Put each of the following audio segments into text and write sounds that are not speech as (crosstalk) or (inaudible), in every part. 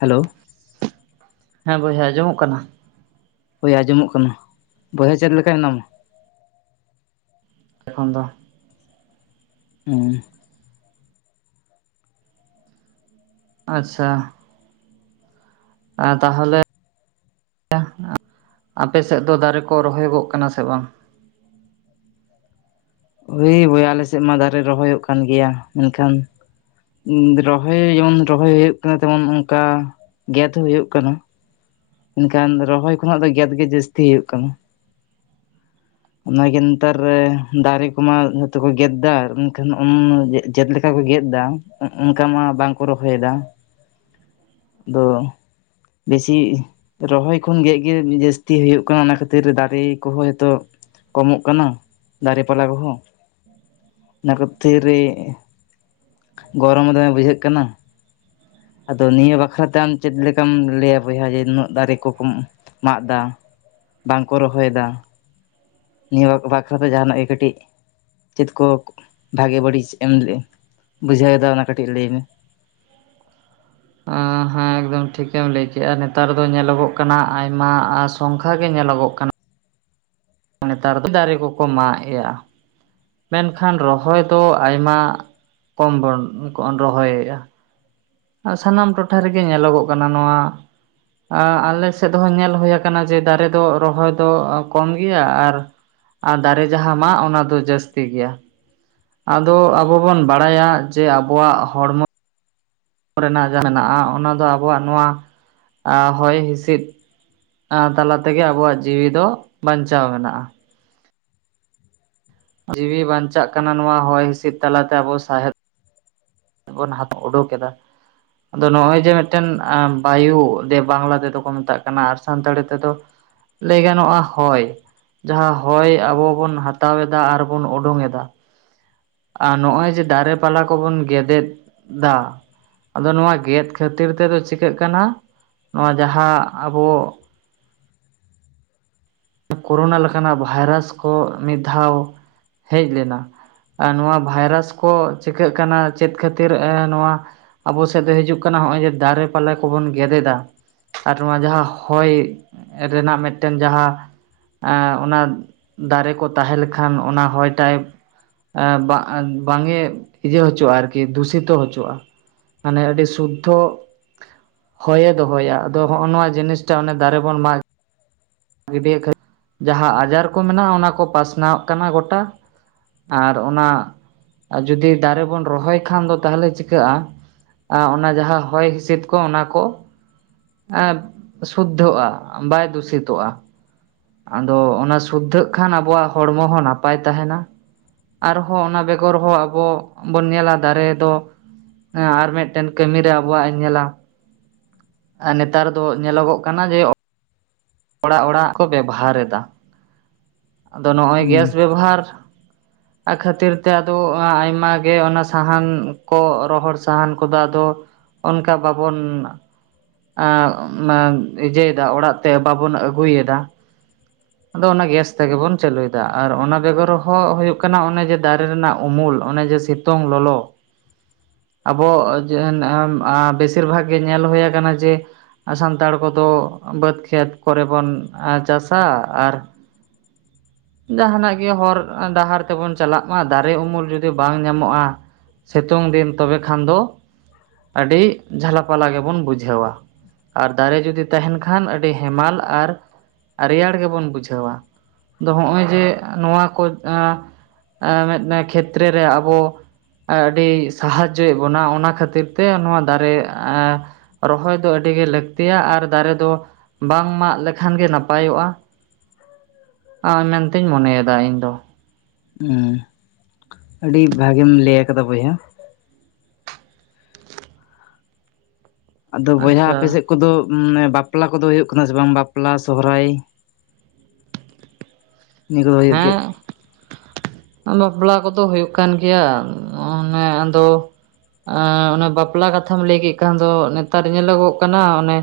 Hello ᱦᱮᱸ ᱵᱚᱭᱦᱟ ᱟᱸᱡᱚᱢᱚᱜ ᱠᱟᱱᱟ ᱦᱳᱭ ᱟᱸᱡᱚᱢᱚᱜ ᱠᱟᱱᱟ ᱵᱚᱭᱦᱟ ᱪᱮᱫ ᱞᱮᱠᱟ ᱦᱮᱱᱟᱢᱟ ᱮᱠᱷᱚᱱ ᱫᱚ ᱚᱸ ᱟᱪᱪᱷᱟ ᱛᱟᱦᱚᱞᱮ ᱟᱯᱮ ᱥᱮᱫ ᱫᱚ ᱫᱟᱨᱮ ᱠᱚ ᱨᱚᱦᱚᱭᱚᱜ ᱠᱟᱱᱟ ᱥᱮ ᱵᱟᱝ ᱳᱭ ᱵᱳᱭᱦᱟ ᱟᱞᱮ ᱥᱮᱫ ᱢᱟ ᱫᱟᱨᱮ ᱨᱚᱦᱚᱭᱚᱜ ᱠᱟᱱ ᱜᱮᱭᱟ ᱢᱮᱱᱠᱷᱟᱱ ᱨᱚᱦᱚᱭ ᱡᱮᱢᱚᱱ ᱨᱚᱦᱚᱭ ᱦᱩᱭᱩᱜ ᱠᱟᱱᱟ ᱛᱮᱢᱚᱱ ᱚᱱᱠᱟ ᱜᱮᱫ ᱦᱩᱭᱩᱜ ᱠᱟᱱᱟ ᱢᱮᱱᱠᱷᱟᱱ ᱨᱚᱦᱚᱭ ᱠᱷᱚᱱᱟᱜ ᱫᱚ ᱜᱮᱫ ᱜᱮ ᱡᱟᱹᱥᱛᱤ ᱦᱩᱭᱩᱜ ᱠᱟᱱᱟ ᱚᱱᱟᱜᱮ ᱱᱮᱛᱟᱨ ᱫᱟᱨᱮ ᱠᱚᱢᱟ ᱡᱚᱛᱚ ᱠᱚ ᱜᱮᱫ ᱮᱫᱟ ᱮᱱᱠᱷᱟᱱ ᱪᱮᱫᱮᱠᱟ ᱜᱮᱫ ᱮᱫᱟ ᱚᱱᱠᱟ ᱢᱟ ᱵᱟᱝᱠᱩ ᱨᱚᱦᱚᱭᱮᱫᱟ (unintelligible) ᱫᱚ ᱵᱮᱥᱤ ᱨᱚᱦᱚᱭ ᱠᱷᱚᱱ ᱜᱮᱫ ᱜᱮ ᱡᱟᱹᱥᱛᱤ ᱦᱩᱭᱩᱜ ᱠᱟᱱᱟ ᱚᱱᱟ ᱠᱷᱟᱹᱛᱤᱨ ᱫᱟᱨᱮ ᱠᱚᱦᱚᱸ ᱡᱚᱛᱚ ᱠᱚᱢᱚᱜ ᱠᱟᱱᱟ ᱫᱟᱨᱮ ᱯᱟᱞᱦᱟ ᱠᱚᱦᱚᱸ ᱚᱱᱟ ᱠᱚ ᱠᱷᱟᱛᱤᱨ ᱜᱚᱨᱚᱢ ᱫᱚᱢᱮ ᱵᱩᱡᱷᱟᱹᱜ ᱠᱟᱱᱟ ᱟᱫᱚ ᱱᱤᱭᱟᱹ ᱵᱟᱠᱷᱨᱟᱛᱮ ᱟᱢ ᱪᱮᱫ ᱞᱮᱠᱟᱢ ᱞᱟᱹᱭᱟ ᱵᱚᱭᱦᱟ ᱮ ᱱᱩᱱᱟᱹᱜ ᱫᱟᱨᱮ ᱠᱚᱠᱚ ᱢᱟᱜ ᱫᱟ ᱵᱟᱝᱠᱚ ᱨᱚᱦᱚᱭᱮᱫᱟ ᱱᱤᱭᱟᱹ ᱵᱟᱠᱷᱨᱟᱛᱮ ᱡᱟᱦᱟᱱᱟᱜ ᱜᱮ ᱠᱟᱹᱴᱤᱡ ᱪᱮᱫ ᱠᱚ ᱵᱷᱟᱜᱮ ᱵᱟᱹᱲᱤᱡ ᱮᱢ ᱞᱮᱫ ᱵᱩᱡᱷᱟᱹᱣᱮᱫᱟ ᱚᱱᱟ ᱠᱟᱹᱴᱤᱡ ᱞᱟᱹᱭ ᱢᱮ (unintelligible) ᱦᱮᱸ ᱮᱠᱫᱚᱢ ᱴᱷᱤᱠᱮᱢ ᱞᱟᱹᱭ ᱠᱮᱫ-ᱟ ᱱᱮᱛᱟᱨ ᱫᱚ ᱧᱮᱞᱚᱜ ᱚᱜ ᱠᱟᱱᱟ ᱟᱭᱢᱟ ᱥᱚᱝᱠᱷᱟ ᱜᱮ ᱧᱮᱞᱚᱜᱚᱜ ᱠᱟᱱᱟ ᱱᱮᱛᱟᱨ ᱫᱚ ᱫᱟᱨᱮ ᱠᱚᱠᱚ ᱢᱟᱜ ᱮ-ᱟ ᱢᱮᱱᱠᱷᱟᱱ ᱨᱚᱦᱚᱭ ᱫᱚ ᱟᱭᱢᱟ ᱠᱚᱢ ᱵᱚᱱ ᱨᱚᱦᱚᱭᱮᱫ-ᱟ ᱥᱟᱱᱟᱢ ᱴᱚᱴᱷᱟ ᱨᱮᱜᱮ ᱧᱮᱞᱚᱜᱚᱜ ᱠᱟᱱᱟ ᱱᱚᱣᱟ ᱟᱞᱮ ᱥᱮᱫ ᱦᱚᱸ ᱧᱮᱞ ᱦᱩᱭᱩ ᱟᱠᱟᱱᱟ ᱡᱮ ᱫᱟᱨᱮ ᱫᱚ ᱨᱚᱦᱚᱭ ᱫᱚ ᱠᱚᱢ ᱜᱮᱭᱟ ᱟᱨ ᱟᱨ ᱫᱟᱨᱮ ᱡᱟᱦᱟᱸ ᱢᱟᱜ ᱚᱱᱟ ᱫᱚ ᱡᱟᱹᱥᱛᱤ ᱜᱮᱭᱟ ᱟᱫᱚ ᱟᱵᱚ ᱵᱚᱱ ᱵᱟᱲᱟᱭᱟ ᱡᱮ ᱟᱵᱚᱣᱟᱜ ᱦᱚᱲᱢᱚ ᱨᱮᱱᱟᱜ ᱡᱟᱦᱟᱸ ᱢᱮᱱᱟᱜ-ᱟ ᱚᱱᱟ ᱫᱚ ᱟᱵᱚᱣᱟᱜ ᱱᱚᱣᱟ ᱦᱚᱭ ᱦᱤᱸᱥᱤᱫ ᱛᱟᱞᱟ ᱛᱮᱜᱮ ᱟᱵᱚᱣᱟᱜ ᱡᱤᱣᱤ ᱫᱚ ᱵᱟᱧᱪᱟᱣ ᱢᱮᱱᱟᱜ-ᱟ ᱡᱤᱣᱤ ᱵᱟᱧᱪᱟᱜ ᱠᱟᱱᱟ ᱱᱚᱣᱟ ᱦᱚᱭ ᱦᱤᱸᱥᱤᱫ ᱛᱟᱞᱟᱛᱮ ᱟᱵᱚ ᱥᱟᱦᱮᱫ ᱵᱚᱱ ᱩᱰᱩᱠ ᱮᱫᱟ ᱟᱫᱚ ᱱᱚᱜ-ᱚᱭ ᱡᱮ ᱢᱤᱫᱴᱮᱱ ᱵᱟᱭᱩ ᱡᱮ ᱵᱟᱝᱞᱟ ᱛᱮᱫᱚ ᱠᱚ ᱢᱮᱛᱟᱜ ᱠᱟᱱᱟ ᱟᱨ ᱥᱟᱱᱛᱟᱲᱤ ᱛᱮᱫᱚ ᱞᱟᱹᱭ ᱜᱟᱱᱚᱜ-ᱟ ᱦᱚᱭ ᱡᱟᱦᱟᱸ ᱦᱚᱭ ᱟᱵᱚ ᱵᱚᱱ ᱦᱟᱛᱟᱣ ᱮᱫᱟ ᱟᱨᱵᱚᱱ ᱩᱸᱰᱩᱝ ᱮᱫᱟ ᱟᱨ ᱱᱚᱜ-ᱚᱭ ᱡᱮ ᱫᱟᱨᱮ ᱯᱟᱞᱟ ᱠᱚᱵᱚᱱ ᱜᱮᱫ ᱮᱫᱟ ᱟᱫᱚ ᱱᱚᱣᱟ ᱜᱮᱫ ᱠᱷᱟᱹᱛᱤᱨ ᱛᱮᱫᱚ ᱪᱤᱠᱟᱹᱜ ᱠᱟᱱᱟ ᱱᱚᱣᱟ ᱡᱟᱦᱟᱸ ᱟᱵᱚ ᱠᱳᱨᱳᱱᱟ ᱞᱮᱠᱟᱱᱟᱜ ᱵᱷᱟᱭᱨᱟᱥ ᱠᱚ ᱢᱤᱫ ᱫᱷᱟᱣ ᱦᱮᱡ ᱞᱮᱱᱟ ᱱᱚᱣᱟ ᱵᱷᱟᱭᱨᱟᱥ ᱠᱚ ᱪᱤᱠᱟᱹᱜ ᱠᱟᱱᱟ ᱪᱮᱫ ᱠᱷᱟᱹᱛᱤᱨ ᱱᱚᱣᱟ ᱟᱵᱚ ᱥᱮᱫ ᱫᱚ ᱦᱤᱡᱩᱜ ᱠᱟᱱᱟ ᱱᱚᱜ-ᱚᱭ ᱡᱮ ᱫᱟᱨᱮ ᱯᱟᱞᱦᱟ ᱠᱚᱵᱚᱱ ᱜᱮᱫᱮᱫᱟ ᱟᱨ ᱱᱚᱣᱟ ᱡᱟᱦᱟᱸ ᱦᱚᱭ ᱨᱮᱱᱟᱜ ᱢᱤᱫᱴᱮᱱ ᱡᱟᱦᱟᱸ ᱮ ᱚᱱᱟ ᱫᱟᱨᱮ ᱠᱚ ᱛᱟᱦᱮᱸ ᱞᱮᱠᱷᱟᱱ ᱚᱱᱟ ᱦᱚᱭ ᱴᱟᱦᱮ ᱮ ᱵᱟᱝ ᱮ ᱤᱭᱟᱹ ᱦᱚᱪᱚᱜ-ᱟ ᱟᱨᱠᱤ ᱫᱩᱥᱤᱛᱚ ᱦᱚᱪᱚᱜ-ᱟ ᱢᱟᱱᱮ ᱟᱹᱰᱤ ᱥᱩᱫᱽᱫᱷᱚ ᱦᱚᱭᱮ ᱫᱚᱦᱚᱭᱟ ᱟᱫᱚ ᱦᱚᱸᱜ-ᱚ ᱱᱚᱣᱟ ᱡᱤᱱᱤᱥᱴᱟ ᱚᱱᱮ ᱫᱟᱨᱮ ᱵᱚᱱ ᱢᱟᱜ ᱜᱤᱰᱤᱮᱫ ᱠᱷᱟᱹᱛᱤᱨ ᱡᱟᱦᱟᱸ ᱟᱡᱟᱨ ᱠᱚ ᱢᱮᱱᱟᱜ-ᱟ ᱚᱱᱟ ᱠᱚ ᱯᱟᱥᱱᱟᱣᱚᱜ ᱠᱟᱱᱟ ᱜᱚᱴᱟ ᱟᱨ ᱚᱱᱟ ᱡᱩᱫᱤ ᱫᱟᱨᱮ ᱵᱚᱱ ᱨᱚᱦᱚᱭ ᱠᱷᱟᱱ ᱫᱚ ᱛᱟᱦᱚᱞᱮ ᱪᱤᱠᱟᱹᱜ-ᱟ ᱚᱱᱟ ᱡᱟᱦᱟᱸ ᱦᱚᱭ ᱦᱤᱸᱤᱥᱤᱫ ᱠᱚ ᱚᱱᱟ ᱠᱚ ᱮᱸ ᱥᱩᱫᱽᱫᱷᱚᱜ-ᱟ ᱵᱟᱭ ᱫᱩᱥᱤᱛᱚᱜ-ᱟ ᱟᱫᱚ ᱚᱱᱟ ᱥᱩᱫᱽᱫᱷᱟᱹᱜ ᱠᱷᱟᱱ ᱟᱵᱚᱣᱟᱜ ᱦᱚᱲᱢᱚ ᱦᱚᱸ ᱱᱟᱯᱟᱭ ᱛᱟᱦᱮᱱᱟ ᱟᱨᱦᱚᱸ ᱚᱱᱟ ᱵᱮᱜᱚᱨ ᱦᱚᱸ ᱟᱵᱚ ᱵᱚᱱ ᱧᱮᱞᱟ ᱫᱟᱨᱮ ᱫᱚ ᱦᱮᱸ ᱟᱨ ᱢᱤᱫᱴᱮᱱ ᱠᱟᱹᱢᱤᱨᱮ ᱟᱵᱚᱣᱟᱜ ᱤᱧ ᱧᱮᱞᱟ ᱱᱮᱛᱟᱨ ᱫᱚ ᱧᱮᱞᱚᱜᱚᱜ ᱠᱟᱱᱟ ᱡᱮ ᱚᱲᱟᱜ ᱚᱲᱟᱜ ᱠᱚ ᱵᱮᱵᱚᱦᱟᱨ ᱮᱫᱟ ᱟᱫᱚ ᱱᱚᱜ-ᱚᱭ ᱦᱩᱸ ᱜᱮᱥ ᱵᱮᱵᱚᱦᱟᱨ ᱚᱱᱟ ᱠᱷᱟᱹᱛᱤᱨ ᱛᱮ ᱟᱫᱚ ᱟᱭᱢᱟᱜ ᱜᱮ ᱚᱱᱟ ᱥᱟᱦᱟᱱ ᱠᱚ ᱨᱚᱦᱚᱲ ᱥᱟᱦᱟᱱ ᱠᱚᱫᱚ ᱟᱫᱚ ᱚᱱᱠᱟ ᱵᱟᱵᱚᱱ ᱤᱭᱟᱹᱭᱮᱫᱟ ᱚᱲᱟᱜ ᱛᱮ ᱵᱟᱵᱚᱱ ᱟᱹᱜᱩᱭᱮᱫᱟ ᱟᱫᱚ ᱚᱱᱟ ᱜᱮᱥ ᱛᱮᱜᱮ ᱵᱚᱱ ᱪᱟᱹᱞᱩᱭᱮᱫᱟ ᱟᱨ ᱚᱱᱟ ᱵᱮᱜᱚᱨ ᱦᱚ ᱦᱩᱭᱩᱜ ᱠᱟᱱᱟ ᱚᱱᱮ ᱡᱮ ᱫᱟᱨᱮ ᱨᱮᱱᱟᱜ ᱩᱢᱩᱞ ᱚᱱᱮ ᱡᱮ ᱥᱤᱛᱩᱝ ᱞᱚᱞᱚ ᱟᱵᱚ ᱵᱮᱥᱤᱨ ᱵᱷᱟᱜᱽ ᱜᱮ ᱧᱮᱞ ᱦᱩᱭᱩᱭᱟ ᱟᱠᱟᱱᱟ ᱡᱮ ᱥᱟᱱᱛᱟᱲ ᱠᱚᱫᱚ ᱵᱟᱹᱫᱽ ᱠᱷᱮᱛ ᱠᱚᱨᱮ ᱵᱚᱱ ᱪᱟᱥᱟ ᱟᱨ ᱡᱟᱦᱟᱱᱟᱜ ᱜᱮ ᱦᱚᱨ ᱰᱟᱦᱟᱨ ᱛᱮᱵᱚᱱ ᱪᱟᱞᱟᱜ ᱢᱟ ᱫᱟᱨᱮ ᱩᱢᱩᱞ ᱡᱩᱫᱤ ᱵᱟᱝ ᱧᱟᱢᱚᱜᱼᱟ ᱥᱤᱛᱩᱝ ᱫᱤᱱ ᱛᱚᱵᱮ ᱠᱷᱟᱱ ᱫᱚ ᱟᱹᱰᱤ ᱡᱷᱟᱞᱟᱯᱟᱞᱟ ᱜᱮᱵᱚᱱ ᱵᱩᱡᱷᱟᱹᱣ-ᱟ ᱟᱨ ᱫᱟᱨᱮ ᱡᱩᱫᱤ ᱛᱟᱦᱮᱱ ᱠᱷᱟᱱ ᱟᱹᱰᱤ ᱦᱮᱢᱟᱞ ᱟᱨ ᱨᱮᱭᱟᱲ ᱜᱮᱵᱚᱱ ᱵᱩᱡᱷᱟᱹᱣᱟ ᱟᱫᱚ ᱱᱚᱜᱼᱚᱭ ᱡᱮ ᱱᱚᱣᱟ ᱠᱚ ᱮ ᱢᱤᱫ ᱠᱷᱮᱛᱨᱮ ᱨᱮ ᱟᱵᱚ ᱟᱹᱰᱤ ᱥᱟᱦᱟᱡᱡᱚᱭᱮᱫ ᱵᱚᱱᱟ ᱚᱱᱟ ᱠᱷᱟᱹᱛᱤᱨ ᱛᱮ ᱱᱚᱣᱟ ᱫᱟᱨᱮ ᱮ ᱨᱚᱦᱚᱭ ᱫᱚ ᱟᱹᱰᱤᱜᱮ ᱞᱟᱹᱠᱛᱤᱭᱟ ᱟᱨ ᱫᱟᱨᱮ ᱫᱚ ᱵᱟᱝ ᱢᱟᱜ ᱞᱮᱠᱷᱟᱱ ᱜᱮ ᱱᱟᱯᱟᱭᱚᱜᱼᱟ ᱟᱨ ᱢᱮᱱᱛᱤᱧ ᱢᱚᱱᱮᱭᱮᱫᱟ ᱤᱧ ᱫᱚ ᱦᱮᱸ ᱟᱹᱰᱤ ᱵᱷᱟᱹᱜᱮᱢ ᱞᱟᱹᱭ ᱠᱟᱫᱟ ᱵᱚᱭᱦᱟ ᱟᱫᱚ ᱵᱚᱭᱦᱟ ᱟᱯᱮ ᱟᱪᱪᱷᱟ ᱥᱮᱫ ᱠᱚᱫᱚ ᱵᱟᱯᱞᱟ ᱠᱚᱫᱚ ᱦᱩᱭᱩᱜ ᱠᱟᱱᱟ ᱥᱮ ᱵᱟᱝ ᱵᱟᱯᱞᱟ ᱥᱚᱦᱚᱨᱟᱭ ᱱᱤᱭᱟᱹ ᱠᱚ ᱦᱩᱭᱩᱜ ᱦᱮᱸ ᱵᱟᱯᱞᱟ ᱠᱚᱫᱚ ᱦᱩᱭᱩᱜ ᱠᱟᱱ ᱜᱮᱭᱟ ᱚᱱᱮ ᱟᱫᱚ ᱚᱱᱮ ᱵᱟᱯᱞᱟ ᱠᱟᱛᱷᱟᱢ ᱞᱟᱹᱭ ᱠᱮᱫ ᱠᱷᱟᱱ ᱫᱚ ᱱᱮᱛᱟᱨ ᱧᱮᱞᱚᱜᱚᱜ ᱠᱟᱱᱟ ᱚᱱᱮ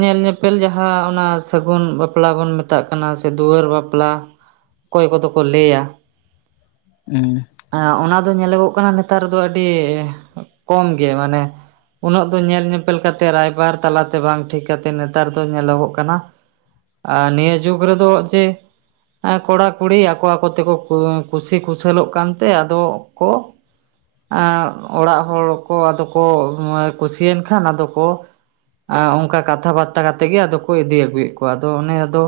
ᱧᱮᱞ ᱧᱮᱯᱮᱞ ᱡᱟᱦᱟᱸ ᱚᱱᱟ ᱥᱟᱹᱜᱩᱱ ᱵᱟᱯᱞᱟ ᱵᱚᱱ ᱢᱮᱛᱟᱜ ᱠᱟᱱᱟ ᱥᱮ ᱫᱩᱣᱟᱹᱨ ᱵᱟᱯ ᱞᱟ ᱚᱠᱚᱭ ᱠᱚᱫᱚ ᱠᱚ ᱞᱟᱹᱭᱟ ᱦᱩᱸ ᱚᱱᱟ ᱧᱮᱞᱚᱜᱚᱜ ᱠᱟᱱᱟ ᱱᱮᱛᱟᱨ ᱫᱚ ᱟᱹᱰᱤ ᱠᱚᱢ ᱜᱮ ᱢᱟᱱᱮ ᱩᱱᱟᱹᱜ ᱫᱚ ᱧᱮᱞ ᱧᱮᱯᱮᱞ ᱠᱟᱛᱮᱫ ᱨᱟᱭᱵᱟᱨ ᱛᱟᱞᱟᱛᱮ ᱵᱟᱝ ᱴᱷᱤᱠ ᱠᱟᱛᱮᱫ ᱱᱮᱛᱟᱨ ᱫᱚ ᱧᱮᱞᱚᱜᱚᱜ ᱠᱟᱱᱟ ᱟᱨ ᱱᱤᱭᱟᱹ ᱡᱩᱜᱽ ᱨᱮᱫᱚ ᱡᱮ ᱮᱸ ᱠᱚᱲᱟᱼᱠᱩᱲᱤ ᱟᱠᱚ ᱟᱠᱚ ᱛᱮᱠᱚ ᱠᱩᱥᱤ ᱠᱩᱥᱟᱹᱞᱚᱜ ᱠᱟᱱᱛᱮ ᱟᱫᱚ ᱠᱚ ᱮᱜ ᱚᱲᱟᱜ ᱦᱚᱲ ᱠᱚ ᱟᱫᱚ ᱠᱚ ᱠᱩᱥᱤᱭᱮᱱ ᱠᱷᱟᱱ ᱟᱫᱚ ᱠᱚ ᱚᱱᱠᱟ ᱠᱟᱛᱷᱟ ᱵᱟᱨᱛᱟ ᱠᱟᱛᱮᱜ ᱜᱮ ᱟᱫᱚ ᱠᱚ ᱤᱫᱤ ᱟᱹᱜᱩᱭᱮᱫ ᱠᱚᱣᱟ ᱟᱫᱚ ᱚᱱᱮ ᱟᱫᱚ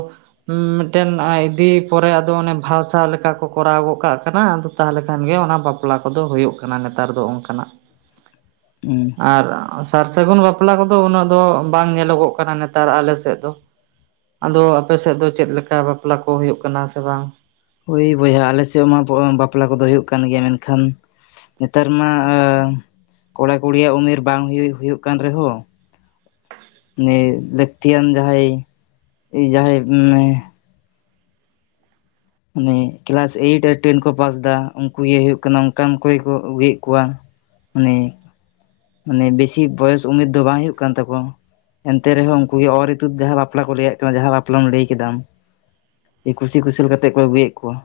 ᱢᱤᱫᱴᱮᱱ ᱟᱭ ᱤᱫᱤ ᱯᱚᱨᱮ ᱟᱫᱚ ᱚᱱᱮ ᱵᱟᱦᱟᱥᱟᱶ ᱞᱮᱠᱟ ᱠᱚ ᱠᱚᱨᱟᱣ ᱜᱚᱫ ᱠᱟᱜ ᱠᱟᱱᱟ ᱟᱫᱚ ᱛᱟᱦᱚᱞᱮ ᱠᱷᱟᱱ ᱜᱮ ᱚᱱᱟ ᱵᱟᱯᱞᱟ ᱠᱚᱫᱚ ᱦᱩᱭᱩᱜ ᱠᱟᱱᱟ ᱱᱮᱛᱟᱨ ᱫᱚ ᱚᱱᱠᱟᱱᱟᱜ ᱦᱩᱸ ᱟᱨ ᱥᱟᱨ ᱥᱟᱹᱜᱩᱱ ᱵᱟᱯᱞᱟ ᱠᱚᱫᱚ ᱩᱱᱟᱹᱜ ᱫᱚ ᱵᱟᱝ ᱧᱮᱞᱚᱜᱚᱜ ᱠᱟᱱᱟ ᱱᱮᱛᱟᱨ ᱟᱞᱮ ᱥᱮᱫ ᱫᱚ ᱟᱫᱚ ᱟᱯᱮ ᱥᱮᱫ ᱫᱚ ᱪᱮᱫ ᱞᱮᱠᱟ ᱵᱟᱯᱞᱟ ᱠᱚ ᱦᱩᱭᱩᱜ ᱠᱟᱱᱟ ᱥᱮ ᱵᱟᱝ ᱳᱭ ᱵᱚᱭᱦᱟ ᱟᱞᱮ ᱥᱮᱫ ᱢᱟ ᱵᱟᱯᱞᱟ ᱠᱚᱫᱚ ᱦᱩᱭᱩᱜ ᱠᱟᱱ ᱜᱮᱭᱟ ᱢᱮᱱᱠᱷᱟᱱ ᱱᱮᱛᱟᱨ ᱢᱟ ᱠᱚᱲᱟ ᱠᱩᱲᱤᱭᱟᱜ ᱩᱢᱮᱨ ᱵᱟᱝ ᱦᱩᱭᱩᱜ ᱦᱩᱭᱩᱜ ᱠᱟᱱ ᱨᱮᱦᱚᱸ ᱩᱱᱤ ᱞᱟᱹᱠᱛᱤᱭᱟᱱ ᱡᱟᱦᱟᱸᱭ ᱡᱟᱦᱟᱸᱭ ᱢᱟᱱᱮ ᱠᱮᱞᱟᱥ ᱮᱭᱤᱴ ᱟᱨ ᱴᱮᱱ ᱠᱚ ᱯᱟᱥ ᱮᱫᱟ ᱩᱱᱠᱩ ᱜᱮ ᱦᱩᱭᱩᱜ ᱠᱟᱱᱟ ᱚᱱᱠᱟᱱ ᱠᱚᱜᱮ ᱠᱚ ᱟᱹᱜᱩᱭᱮᱫ ᱠᱚᱣᱟ ᱢᱟᱱᱮ ᱢᱟᱱᱮ ᱵᱮᱥᱤ ᱵᱚᱭᱮᱥ ᱩᱢᱮᱨ ᱫᱚ ᱵᱟᱝ ᱦᱩᱭᱩᱜ ᱠᱟᱱ ᱛᱟᱠᱚᱣᱟ ᱮᱱᱛᱮ ᱨᱮᱦᱚᱸ ᱩᱱᱠᱩ ᱜᱮ ᱚᱨ ᱤᱛᱩᱫ ᱡᱟᱦᱟᱸ ᱵᱟᱯᱞᱟ ᱠᱚ ᱞᱟᱹᱫ ᱠᱟᱱᱟ ᱡᱟᱦᱟᱸ ᱵᱟᱯᱞᱟᱢ ᱞᱟᱹᱭ ᱠᱮᱫᱟ ᱟᱢ ᱠᱩᱥᱤ ᱠᱩᱥᱟᱹᱞ ᱠᱟᱛᱮᱫ ᱠᱚ ᱟᱹᱜᱩᱭᱮᱫ ᱠᱚᱣᱟ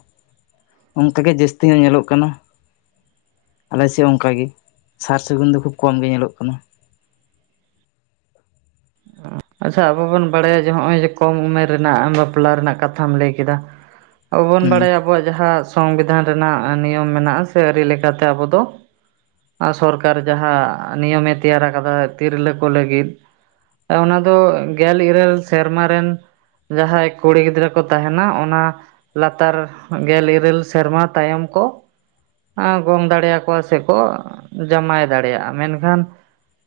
ᱚᱱᱠᱟᱜᱮ ᱡᱟᱹᱥᱛᱤ ᱧᱚᱜ ᱧᱮᱞᱚᱜ ᱠᱟᱱᱟ ᱟᱞᱮᱥᱮᱫ ᱚᱱᱠᱟ ᱜᱮ ᱥᱟᱨ ᱥᱟᱹᱜᱩᱱ ᱫᱚ ᱠᱷᱩᱵ ᱠᱚᱢ ᱜᱮ ᱧᱮᱞᱚᱜ ᱠᱟᱱᱟ ᱟᱪᱪᱷᱟ ᱟᱵᱚ ᱵᱚᱱ ᱵᱟᱲᱟᱭᱟ ᱡᱮ ᱱᱚᱜᱼᱚᱭ ᱡᱮ ᱠᱚᱢ ᱩᱢᱮᱨ ᱨᱮᱱᱟᱜ ᱵᱟᱯᱞᱟ ᱨᱮᱱᱟᱜ ᱠᱟᱛᱷᱟᱢ ᱞᱟᱹᱭ ᱠᱮᱫᱟ ᱟᱵᱚ ᱵᱚᱱ ᱦᱩᱸ ᱵᱟᱲᱟᱭᱟ ᱟᱵᱚᱣᱟᱜ ᱡᱟᱦᱟᱸ ᱥᱚᱝᱵᱤᱫᱷᱟᱱ ᱨᱮᱱᱟᱜ ᱱᱤᱭᱚᱢ ᱢᱮᱱᱟᱜᱼᱟ ᱥᱮ ᱟᱹᱨᱤ ᱞᱮᱠᱟᱛᱮ ᱟᱵᱚ ᱫᱚ ᱥᱚᱨᱠᱟᱨ ᱡᱟᱦᱟᱸ ᱱᱤᱭᱚᱢᱮ ᱛᱮᱭᱟᱨ ᱠᱟᱫᱟ ᱛᱤᱨᱞᱟᱹ ᱠᱚ ᱞᱟᱹᱜᱤᱫ ᱚᱱᱟ ᱫᱚ ᱜᱮᱞ ᱤᱨᱟᱹᱞ ᱥᱮᱨᱢᱟ ᱨᱮᱱ ᱡᱟᱦᱟᱸᱭ ᱠᱩᱲᱤ ᱜᱤᱫᱽᱨᱟᱹ ᱠᱚ ᱛᱟᱦᱮᱸᱱᱟ ᱚᱱᱟ ᱞᱟᱛᱟᱨ ᱜᱮᱞ ᱤᱨᱟᱹᱞ ᱥᱮᱨᱢᱟ ᱛᱟᱭᱚᱢ ᱠᱚ ᱜᱚᱝ ᱫᱟᱲᱮᱭᱟᱠᱚᱣᱟ ᱥᱮᱠᱚ ᱡᱟᱢᱟᱭ ᱫᱟᱲᱮᱭᱟᱜᱼᱟ ᱢᱮᱱᱠᱷᱟᱱ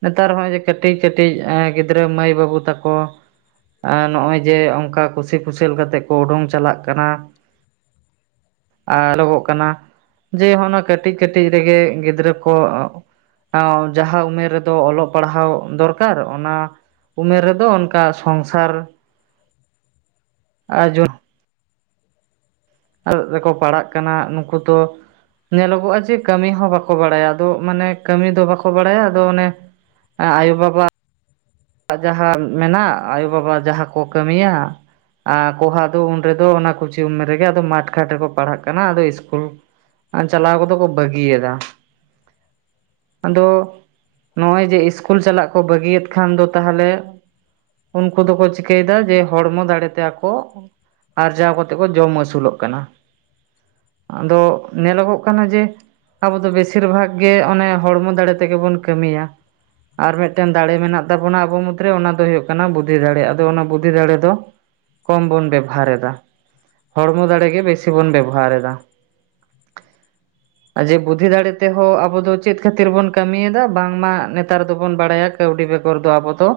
ᱱᱮᱛᱟᱨ ᱦᱚᱸᱜᱼᱚᱭ ᱡᱮ ᱠᱟᱹᱴᱤᱡᱼᱠᱟᱹᱴᱤᱡ ᱜᱤᱫᱽᱨᱟᱹ ᱢᱟᱹᱭ ᱵᱟᱹᱵᱩ ᱛᱟᱠᱚ ᱟ ᱱᱚᱜᱼᱚᱭ ᱡᱮ ᱚᱱᱠᱟ ᱠᱩᱥᱤ ᱠᱩᱥᱟᱹᱞ ᱠᱟᱛᱮᱜ ᱠᱚ ᱚᱰᱚᱝ ᱪᱟᱞᱟᱜ ᱠᱟᱱᱟ ᱟᱞᱚᱜᱚᱜ ᱠᱟᱱᱟ ᱡᱮ ᱦᱚᱜᱼᱱᱟ ᱠᱟᱹᱴᱤᱡ ᱠᱟᱹᱴᱤᱡ ᱨᱮᱜᱮ ᱜᱤᱫᱽᱨᱟᱹ ᱠᱚ ᱟ ᱡᱟᱦᱟᱸ ᱩᱢᱮᱨ ᱨᱮᱫᱚ ᱚᱞᱚᱜ ᱯᱟᱲᱦᱟᱣ ᱫᱚᱨᱠᱟᱨ ᱚᱱᱟ ᱩᱢᱮᱨ ᱨᱮᱫᱚ ᱚᱱᱠᱟ ᱥᱚᱝᱥᱟᱨ ᱟᱨ ᱡᱚᱦ ᱟᱨ ᱨᱮᱠᱚ ᱯᱟᱲᱟᱜ ᱠᱟᱱᱟ ᱱᱩᱠᱩ ᱫᱚ ᱧᱮᱞᱚᱜᱚᱜᱼᱟ ᱡᱮ ᱠᱟᱹᱢᱤ ᱦᱚᱸ ᱵᱟᱠᱚ ᱵᱟᱲᱟᱭᱟ ᱟᱫᱚ ᱢᱟᱱᱮ ᱠᱟᱹᱢᱤ ᱫᱚ ᱵᱟᱠᱚ ᱵᱟᱲᱟᱭᱟ ᱟᱫᱚ ᱚᱱᱮ ᱟᱭᱳ ᱵᱟᱵᱟ ᱟᱜ ᱡᱟᱦᱟᱸ ᱢᱮᱱᱟᱜᱼᱟ ᱟᱭᱳ ᱵᱟᱵᱟ ᱡᱟᱦᱟᱸ ᱠᱚ ᱠᱟᱹᱢᱤᱭᱟ ᱟᱨ ᱠᱚᱦᱟ ᱫᱚ ᱩᱱᱰᱮ ᱫᱚ ᱚᱱᱟ ᱠᱩᱪᱤ ᱩᱢᱮᱨ ᱨᱮᱜᱮ ᱟᱫᱚ ᱢᱟᱴᱷ ᱠᱷᱟᱴ ᱨᱮᱠᱚ ᱯᱟᱲᱦᱟᱜ ᱠᱟᱱᱟ ᱟᱫᱚ ᱤᱥᱠᱩᱞ ᱪᱟᱞᱟᱣ ᱠᱚᱫᱚ ᱠᱚ ᱵᱟᱹᱜᱤᱭᱮᱫᱟ ᱟᱫᱚ ᱱᱚᱜᱼᱚᱭ ᱡᱮ ᱤᱥᱠᱩᱞ ᱪᱟᱞᱟᱜ ᱠᱚ ᱵᱟᱹᱜᱤᱭᱮᱫ ᱠᱷᱟᱱ ᱫᱚ ᱛᱟᱦᱟᱞᱮ ᱩᱱᱠᱩ ᱫᱚᱠᱚ ᱪᱤᱠᱟᱹᱭ ᱫᱟ ᱡᱮ ᱦᱚᱲᱢᱚ ᱫᱟᱲᱮ ᱛᱮ ᱟᱠᱚ ᱟᱨᱡᱟᱣ ᱠᱟᱛᱮᱜ ᱠᱚ ᱡᱚᱢ ᱟᱹᱥᱩᱞᱚᱜ ᱠᱟᱱᱟ ᱟᱫᱚ ᱧᱮᱞᱚᱜᱚᱜ ᱠᱟᱱᱟ ᱡᱮ ᱟᱵᱚ ᱫᱚ ᱵᱮᱥᱤᱨ ᱵᱷᱟᱜᱽ ᱜᱮ ᱚᱱᱮ ᱦᱚᱲᱢᱚ ᱫᱟᱲᱮ ᱛᱮᱜᱮ ᱵᱚᱱ ᱠᱟᱹᱢᱤᱭᱟ ᱟᱨ ᱢᱤᱫᱴᱮᱱ ᱫᱟᱲᱮ ᱢᱮᱱᱟᱜ ᱛᱟᱵᱚᱱᱟ ᱟᱵᱚ ᱢᱩᱫᱽᱨᱮ ᱚᱱᱟ ᱫᱚ ᱦᱩᱭᱩᱜ ᱠᱟᱱᱟ ᱵᱩᱫᱽᱫᱷᱤ ᱫᱟᱲᱮ ᱟᱫᱚ ᱚᱱᱟ ᱵᱩᱫᱷᱤ ᱫᱟᱲᱮ ᱫᱚ ᱠᱚᱢ ᱵᱚᱱ ᱵᱮᱵᱚᱦᱟᱨ ᱮᱫᱟ ᱦᱚᱲᱢᱚ ᱫᱟᱲᱮ ᱜᱮ ᱵᱮᱥᱤ ᱵᱚᱱ ᱵᱮᱵᱚᱦᱟᱨ ᱮᱫᱟ ᱡᱮ ᱵᱩᱫᱽᱫᱷᱤ ᱫᱟᱲᱮ ᱛᱮᱦᱚᱸ ᱟᱵᱚ ᱫᱚ ᱪᱮᱫ ᱠᱷᱟᱹᱛᱤᱨ ᱵᱚᱱ ᱠᱟᱹᱢᱤᱭᱮᱫᱟ ᱵᱟᱝᱢᱟ ᱱᱮᱛᱟᱨ ᱫᱚᱵᱚᱱ ᱵᱟᱲᱟᱭᱟ ᱠᱟᱹᱣᱰᱤ ᱵᱮᱜᱚᱨ ᱫᱚ ᱟᱵᱚ ᱛᱚ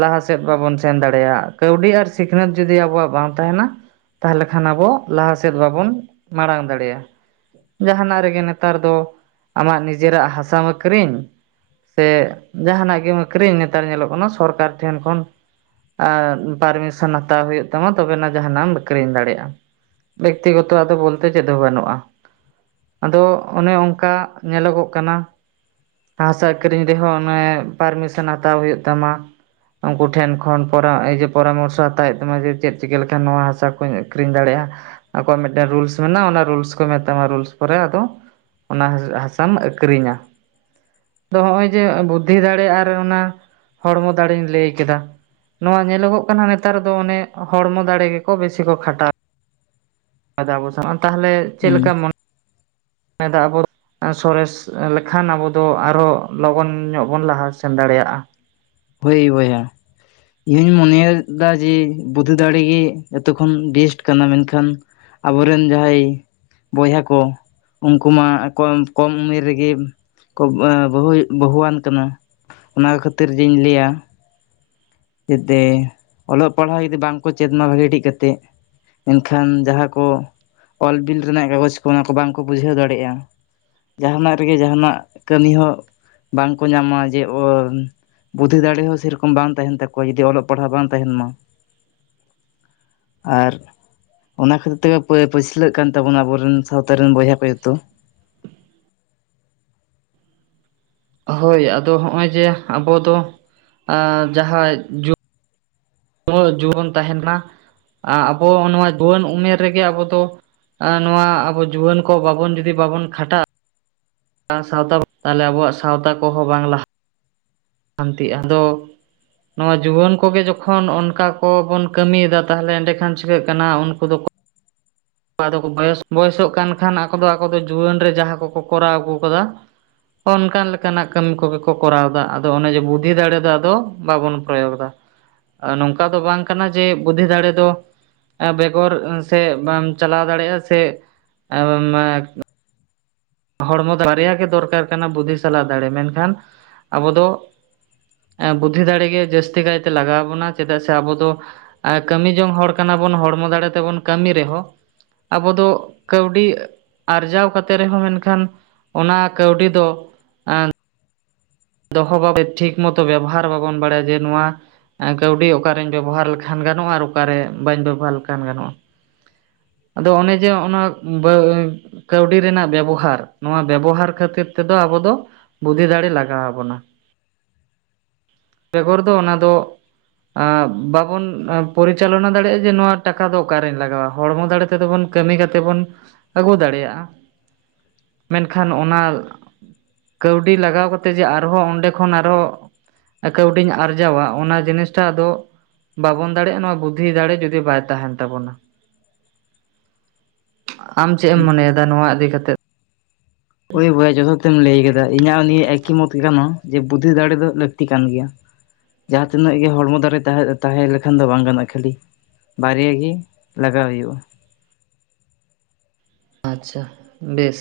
ᱞᱟᱦᱟ ᱥᱮᱫ ᱵᱟᱵᱚᱱ ᱥᱮᱱ ᱫᱟᱲᱮᱭᱟᱜ ᱠᱟᱹᱣᱰᱤ ᱟᱨ ᱥᱤᱠᱷᱱᱟᱹᱛ ᱡᱩᱫᱤ ᱟᱵᱚᱣᱟᱜ ᱵᱟᱝ ᱛᱟᱦᱮᱱᱟ ᱛᱟᱦᱟᱞᱮ ᱠᱷᱟᱱ ᱟᱵᱚ ᱞᱟᱦᱟ ᱥᱮᱫ ᱵᱟᱵᱚᱱ ᱢᱟᱲᱟᱝ ᱫᱟᱲᱮᱭᱟᱜᱼᱟ ᱡᱟᱦᱟᱱᱟᱜ ᱨᱮᱜᱮ ᱱᱮᱛᱟᱨ ᱫᱚ ᱟᱢᱟᱜ ᱱᱤᱡᱮᱨᱟᱜ ᱦᱟᱥᱟᱢ ᱟᱹᱠᱷᱨᱤᱧ ᱥᱮ ᱡᱟᱦᱟᱱᱟᱜ ᱜᱮᱢ ᱟᱹᱠᱷᱨᱤᱧ ᱱᱮᱛᱟᱨ ᱧᱮᱞᱚᱜ ᱠᱟᱱᱟ ᱥᱚᱨᱠᱟᱨ ᱴᱷᱮᱱ ᱠᱷᱚᱱ ᱯᱟᱨᱢᱤᱥᱚᱱ ᱦᱟᱛᱟᱣ ᱦᱩᱭᱩᱜ ᱛᱟᱢᱟ ᱛᱚᱵᱮᱱᱟᱜ ᱡᱟᱦᱟᱱᱟᱜ ᱮᱢ ᱟᱹᱠᱷᱤᱨᱤᱧ ᱫᱟᱲᱮᱭᱟᱜᱼᱟ ᱵᱮᱠᱛᱤᱜᱚᱛᱚ ᱟᱫᱚ ᱵᱚᱞᱛᱮ ᱪᱮᱫ ᱦᱚᱸ ᱵᱟᱹᱱᱩᱜᱼᱟ ᱟᱫᱚ ᱚᱱᱮ ᱚᱱᱠᱟ ᱧᱮᱞᱚᱜᱚᱜ ᱠᱟᱱᱟ ᱦᱟᱥᱟ ᱟᱹᱠᱷᱨᱤᱧ ᱨᱮᱦᱚᱸ ᱚᱱᱮ ᱯᱟᱨᱢᱤᱥᱚᱱ ᱦᱟᱛᱟᱣ ᱦᱩᱭᱩᱜ ᱛᱟᱢᱟ ᱩᱱᱠᱩ ᱴᱷᱮᱱ ᱠᱷᱚᱱ ᱯᱚᱨᱟᱼᱤᱡᱮ ᱯᱚᱨᱟᱢᱚᱨᱥᱚ ᱦᱟᱛᱟᱣᱮᱫ ᱛᱟᱢᱟ ᱡᱮ ᱪᱮᱫ ᱪᱤᱠᱟᱹ ᱞᱮᱠᱷᱟᱱ ᱱᱚᱣᱟ ᱦᱟᱥᱟᱠᱩᱧ ᱟᱠᱷᱨᱤᱧ ᱫᱟᱲᱮᱭᱟᱜᱼᱟ᱾ ᱟᱠᱚᱣᱟᱜ ᱢᱤᱫᱴᱮᱱ ᱨᱩᱞᱥ ᱢᱮᱱᱟᱜᱼᱟ ᱚᱱᱟ ᱨᱩᱞᱥ ᱠᱚ ᱢᱮᱛᱟᱢᱟ ᱨᱩᱞᱥ ᱯᱚᱨᱮ ᱟᱫᱚ ᱚᱱᱟ ᱦᱟᱥᱼᱦᱟᱥᱟᱢ ᱟᱹᱠᱷᱨᱤᱧᱟ ᱟᱫᱚ ᱦᱚᱸᱜᱼᱚᱭ ᱡᱮ ᱵᱩᱫᱽᱫᱷᱤ ᱫᱟᱲᱮᱭᱟᱜᱼᱟ ᱟᱨ ᱚᱱᱟ ᱦᱚᱲᱢᱚ ᱫᱟᱲᱮᱧ ᱞᱟᱹᱭ ᱠᱮᱫᱟ᱾ ᱱᱚᱣᱟ ᱧᱮᱞᱚᱜᱚᱜ ᱠᱟᱱᱟ ᱱᱮᱛᱟᱨ ᱫᱚ ᱚᱱᱮ ᱦᱚᱲᱢᱚ ᱫᱟᱲᱮ ᱜᱮᱠᱚ ᱵᱮᱥᱤ ᱠᱚ ᱠᱷᱟᱴᱟᱣ ᱟᱫᱚ ᱟᱵᱚ ᱥᱮ ᱛᱟᱦᱚᱞᱮ ᱪᱮᱫ ᱦᱩᱸ ᱞᱮᱠᱟᱢ ᱢᱚᱱᱮ ᱢᱮ ᱫᱟ ᱟᱵᱚ ᱥᱚᱨᱮᱥ ᱞᱮᱠᱷᱟᱱ ᱟᱵᱚ ᱫᱚ ᱟᱨᱚ ᱞᱚᱜᱚᱱ ᱧᱚᱜ ᱵᱚᱱ ᱞᱟᱦᱟ ᱥᱮ ᱥᱮᱱ ᱫᱟᱲᱮᱭᱟᱜᱼᱟ᱾ ᱦᱳᱭ ᱵᱚᱭᱦᱟ᱾ ᱤᱧ ᱢᱚᱱᱮᱭ ᱫᱟ ᱡᱮ ᱵᱩᱫᱷᱤ ᱫᱟᱲᱮᱜᱮ ᱮᱛᱚᱠᱷᱚᱱ ᱵᱮᱥᱴ ᱠᱟᱱᱟ ᱢᱮᱱᱠᱷᱟᱱ ᱟᱵᱚᱨᱮᱱ ᱡᱟᱦᱟᱸᱭ ᱵᱚᱭᱦᱟ ᱠᱚ ᱩᱱᱠᱩ ᱢᱟ ᱟᱠᱚᱢ ᱠᱚᱢ ᱩᱢᱮᱨ ᱨᱮᱜᱮ ᱠᱚ ᱵᱼᱵᱟᱼᱵᱟᱦᱩᱭ ᱵᱟᱹᱦᱩᱣᱟᱱ ᱠᱟᱱᱟ᱾ ᱚᱱᱟ ᱠᱷᱟᱹᱛᱤᱨ ᱡᱤᱧ ᱞᱟᱹᱭᱟ (inaudible) ᱡᱟᱛᱮ ᱚᱞᱚᱜ ᱯᱟᱲᱦᱟᱜ ᱡᱩᱫᱤ ᱵᱟᱝᱠᱚ ᱪᱮᱫ ᱢᱟ ᱵᱷᱟᱜᱮ ᱴᱷᱤᱠ ᱠᱟᱛᱮᱜ ᱢᱮᱱᱠᱷᱟᱱ ᱡᱟᱦᱟᱸ ᱠᱚ ᱚᱞ ᱵᱤᱞ ᱨᱮᱱᱟᱜ ᱠᱟᱜᱚᱡᱽ ᱠᱚ ᱢᱟ ᱠᱚ ᱵᱟᱝᱠᱚ ᱵᱩᱡᱷᱟᱹᱣ ᱫᱟᱲᱮᱭᱟᱜᱼᱟ᱾ ᱡᱟᱦᱟᱱᱟᱜ ᱨᱮᱜᱮ ᱡᱟᱦᱟᱱᱟᱜ ᱠᱟᱹᱢᱤ ᱦᱚᱸ ᱵᱟᱝᱠᱚ ᱧᱟᱢᱟ ᱡᱮ ᱵᱩᱫᱽᱫᱷᱤ ᱫᱟᱲᱮ ᱦᱚᱸ ᱥᱮᱨᱚᱠᱚᱢ ᱵᱟᱝ ᱛᱟᱦᱮᱱ ᱛᱟᱠᱚᱣᱟ᱾ ᱚᱠᱚᱭ ᱡᱩᱫᱤ ᱚᱞᱚᱜ ᱯᱟᱲᱦᱟᱣ ᱵᱟᱝ ᱛᱟᱦᱮᱱ ᱢᱟ ᱟᱨ ᱚᱱᱟ ᱠᱷᱟᱹᱛᱤᱨ ᱛᱮᱜᱮ ᱯᱟᱹᱪᱞᱟᱹᱜ ᱠᱟᱱ ᱛᱟᱵᱚᱱᱟ ᱟᱵᱚ ᱨᱮᱱ ᱥᱟᱶᱛᱟ ᱨᱮᱱ ᱵᱚᱭᱦᱟ ᱠᱚ ᱡᱚᱛᱚ᱾ (inaudible) ᱦᱳᱭ ᱟᱫᱚ ᱦᱚᱸᱜ-ᱚᱭ ᱡᱮ ᱟᱵᱚ ᱫᱚ ᱡᱟᱦᱟᱸᱭ ᱱᱚᱣᱟ ᱡᱩᱣ ᱵᱚᱱ ᱛᱟᱦᱮᱱᱟ ᱟᱵᱚ ᱱᱚᱣᱟ ᱡᱩᱣᱟᱹᱱ ᱩᱢᱮᱨ ᱨᱮᱜᱮ ᱟᱵᱚ ᱫᱚ ᱱᱚᱣᱟ ᱟᱵᱚ ᱡᱩᱣᱟᱹᱱ ᱠᱚ ᱵᱟᱵᱚᱱ ᱡᱩᱫᱤ ᱵᱟᱵᱚᱱ ᱠᱷᱟᱴᱟᱜ ᱥᱟᱶᱛᱟ ᱛᱟᱦᱚᱞᱮ ᱟᱵᱚᱣᱟᱜ ᱥᱟᱶᱛᱟ ᱠᱚᱦᱚᱸ ᱵᱟᱝ ᱞᱟᱦᱟ ᱦᱟᱱᱛᱤᱜ ᱟᱫᱚ ᱱᱚᱣᱟ ᱡᱩᱣᱟᱹᱱ ᱠᱚᱜᱮ ᱡᱚᱠᱷᱚᱱ ᱚᱱᱠᱟ ᱠᱚᱵᱚᱱ ᱠᱟᱹᱢᱤᱭᱮᱫᱟ ᱛᱟᱦᱚᱞᱮ ᱮᱸᱰᱮᱠᱷᱟᱱ ᱪᱤᱠᱟᱹᱜ ᱠᱟᱱᱟ ᱩᱱᱠᱩ ᱫᱚᱠᱚ (inaudible) ᱟᱫᱚ ᱠᱚ ᱵᱚᱭᱮᱥᱚᱜ ᱠᱟᱱ ᱠᱷᱟᱱ ᱟᱠᱚ ᱫᱚ ᱟᱠᱚ ᱫᱚ ᱡᱩᱣᱟᱹᱱ ᱨᱮ ᱡᱟᱦᱟᱸ ᱠᱚᱠᱚ ᱠᱚᱨᱟᱣ ᱟᱹᱜᱩ ᱠᱟᱫᱟ, ᱚᱱᱠᱟᱱ ᱞᱮᱠᱟᱱᱟᱜ ᱠᱟᱹᱢᱤ ᱠᱚᱜᱮ ᱠᱚ ᱠᱚᱨᱟᱣᱫᱟ ᱟᱫᱚ ᱟᱫᱚ ᱚᱱᱮ ᱡᱮ ᱵᱩᱫᱽᱫᱷᱤ ᱫᱟᱲᱮ ᱫᱚ ᱟᱫᱚ ᱵᱟᱵᱚᱱ ᱯᱨᱚᱭᱳᱜᱽ ᱮᱫᱟ᱾ ᱱᱚᱝᱠᱟ ᱫᱚ ᱵᱟᱝ ᱠᱟᱱᱟ ᱡᱮ ᱵᱩᱫᱽᱫᱷᱤ ᱫᱟᱲᱮ ᱫᱚ ᱵᱮᱜᱚᱨ ᱥᱮ ᱵᱟᱢ ᱪᱟᱞᱟᱣ ᱫᱟᱲᱮᱭᱟᱜ-ᱟ ᱥᱮ ᱦᱚᱲᱢᱚ ᱫᱚ ᱵᱟᱨᱭᱟ ᱜᱮ ᱫᱚᱨᱠᱟᱨ ᱠᱟᱱᱟ ᱵᱩᱫᱽᱫᱷᱤ ᱥᱟᱞᱟᱜ ᱫᱟᱲᱮ ᱢᱮᱱᱠᱷᱟᱱ ᱟᱵᱚ ᱫᱚ ᱵᱩᱫᱽᱫᱷᱤ ᱫᱟᱲᱮᱜ ᱜᱮ ᱡᱟᱹᱥᱛᱤ ᱠᱟᱭᱛᱮ ᱞᱟᱜᱟᱣ ᱵᱚᱱᱟ ᱪᱮᱫᱟᱜ ᱥᱮ ᱟᱵᱚ ᱫᱚ ᱠᱟᱹᱢᱤ ᱡᱚᱝ ᱦᱚᱲ ᱠᱟᱱᱟ ᱦᱚᱲᱢᱚ ᱫᱟᱲᱮ ᱛᱮᱵᱚᱱ ᱠᱟᱹᱢᱤ ᱨᱮᱦᱚᱸ ᱟᱵᱚ ᱫᱚ ᱠᱟᱹᱣᱰᱤ ᱟᱨᱡᱟᱣ ᱠᱟᱛᱮ ᱨᱮᱦᱚᱸ ᱢᱮᱱᱠᱷᱟᱱ ᱠᱷᱟᱱ ᱚᱱᱟ ᱠᱟᱹᱣᱰᱤ ᱫᱚ ᱫᱚᱦᱚ ᱵᱷᱟᱵᱮ ᱴᱷᱤᱠ ᱢᱚᱛᱚ ᱵᱮᱵᱚᱦᱟᱨ ᱵᱟᱵᱚᱱ ᱵᱟᱲᱟᱭᱟ ᱡᱮ ᱱᱚᱣᱟ ᱠᱟᱹᱣᱰᱤ ᱚᱠᱟᱨᱤᱧ ᱵᱮᱵᱚᱦᱟᱨ ᱞᱮᱠᱷᱟᱱ ᱜᱟᱱᱚᱜ-ᱟ ᱟᱨ ᱚᱠᱟᱨᱮ ᱵᱟᱹᱧ ᱵᱮᱵᱚᱦᱟᱨ ᱞᱮᱠᱷᱟᱱ ᱜᱟᱱᱚᱜ-ᱟ᱾ (inaudible) ᱟᱫᱚ ᱚᱱᱮ ᱡᱮ ᱚᱱᱟ ᱠᱟᱹᱣᱰᱤ ᱨᱮᱱᱟᱜ ᱵᱮᱵᱚᱦᱟᱨ ᱱᱚᱣᱟ ᱵᱮᱵᱚᱦᱟᱨ ᱠᱷᱟᱹᱛᱤᱨ ᱛᱮᱫᱚ ᱟᱵᱚ ᱟᱵᱚ ᱫᱚ ᱵᱩᱫᱷᱤ ᱫᱟᱲᱮ ᱞᱟᱜᱟᱣᱼᱟ ᱵᱚᱱᱟ᱾ ᱵᱮᱜᱚᱨ ᱫᱚ ᱚᱱᱟ ᱫᱚ ᱵᱟᱵᱚᱱ ᱯᱚᱨᱤᱪᱟᱞᱚᱱᱟ ᱫᱟᱲᱮᱭᱟᱜ-ᱟ ᱡᱮ ᱱᱚᱣᱟ ᱴᱟᱠᱟ ᱫᱚ ᱚᱠᱟᱨᱤᱧ ᱞᱟᱜᱟᱣᱟ᱾ ᱦᱚᱲᱢᱚ ᱫᱟᱲᱮ ᱛᱮᱫᱚ ᱵᱚᱱ ᱠᱟᱹᱢᱤ ᱠᱟᱛᱮᱜ ᱵᱚᱱ ᱟᱹᱜᱩ ᱫᱟᱲᱮᱭᱟᱜ-ᱟ᱾ ᱢᱮᱱᱠᱷᱟᱱ ᱚᱱᱟ ᱠᱟᱹᱣᱰᱤ ᱞᱟᱜᱟᱣ ᱠᱟᱛᱮ ᱡᱮ ᱟᱨᱦᱚ ᱚᱸᱰᱮ ᱠᱷᱚᱱ ᱟᱨᱦᱚ ᱠᱟᱹᱣᱰᱤᱧ ᱟᱨᱡᱟᱣᱟ ᱚᱱᱟ ᱡᱤᱱᱤᱥᱴᱟᱜ ᱟᱫᱚ ᱵᱟᱵᱚᱱ ᱫᱟᱲᱮᱭᱟᱜ-ᱟ ᱱᱚᱣᱟ ᱵᱩᱫᱽᱫᱷᱤ ᱫᱟᱲᱮ ᱡᱩᱫᱤ ᱵᱟᱭ ᱛᱟᱦᱮᱱ ᱛᱟᱵᱚᱱᱟ᱾ ᱟᱢ ᱪᱮᱫ ᱮᱢ ᱢᱚᱱᱮᱭᱮᱫᱟ ᱱᱚᱣᱟ ᱤᱫᱤ ᱠᱟᱛᱮᱫ ᱦᱳᱭ ᱵᱚᱭᱦᱟ ᱡᱚᱛᱷᱟᱛ ᱮᱢ ᱞᱟᱹᱭ ᱠᱟᱫᱟ ᱤᱧᱟᱹᱜ ᱦᱚᱸ ᱱᱤᱭᱟᱹ ᱮᱠᱤ ᱢᱚᱛ ᱠᱟᱱᱟ ᱡᱮ ᱵᱩᱫᱽᱫᱷᱤ ᱫᱟᱲᱮ ᱫᱚ ᱞᱟᱹᱠᱛᱤ ᱠᱟᱱ ᱜᱮᱭᱟ ᱡᱟᱦᱟᱸ ᱛᱤᱱᱟᱹᱜ ᱜᱮ ᱦᱚᱲᱢᱚ ᱫᱟᱨᱮ ᱛᱟᱦᱮᱸ ᱞᱮᱠᱷᱟᱱ ᱫᱚ ᱵᱟᱝ ᱜᱟᱱᱚᱜ-ᱟ ᱠᱷᱟᱹᱞᱤ ᱵᱟᱨᱭᱟ ᱜᱮ ᱞᱟᱜᱟᱣ ᱦᱩᱭᱩᱜ-ᱟ ᱟᱪᱪᱷᱟ ᱵᱮᱥ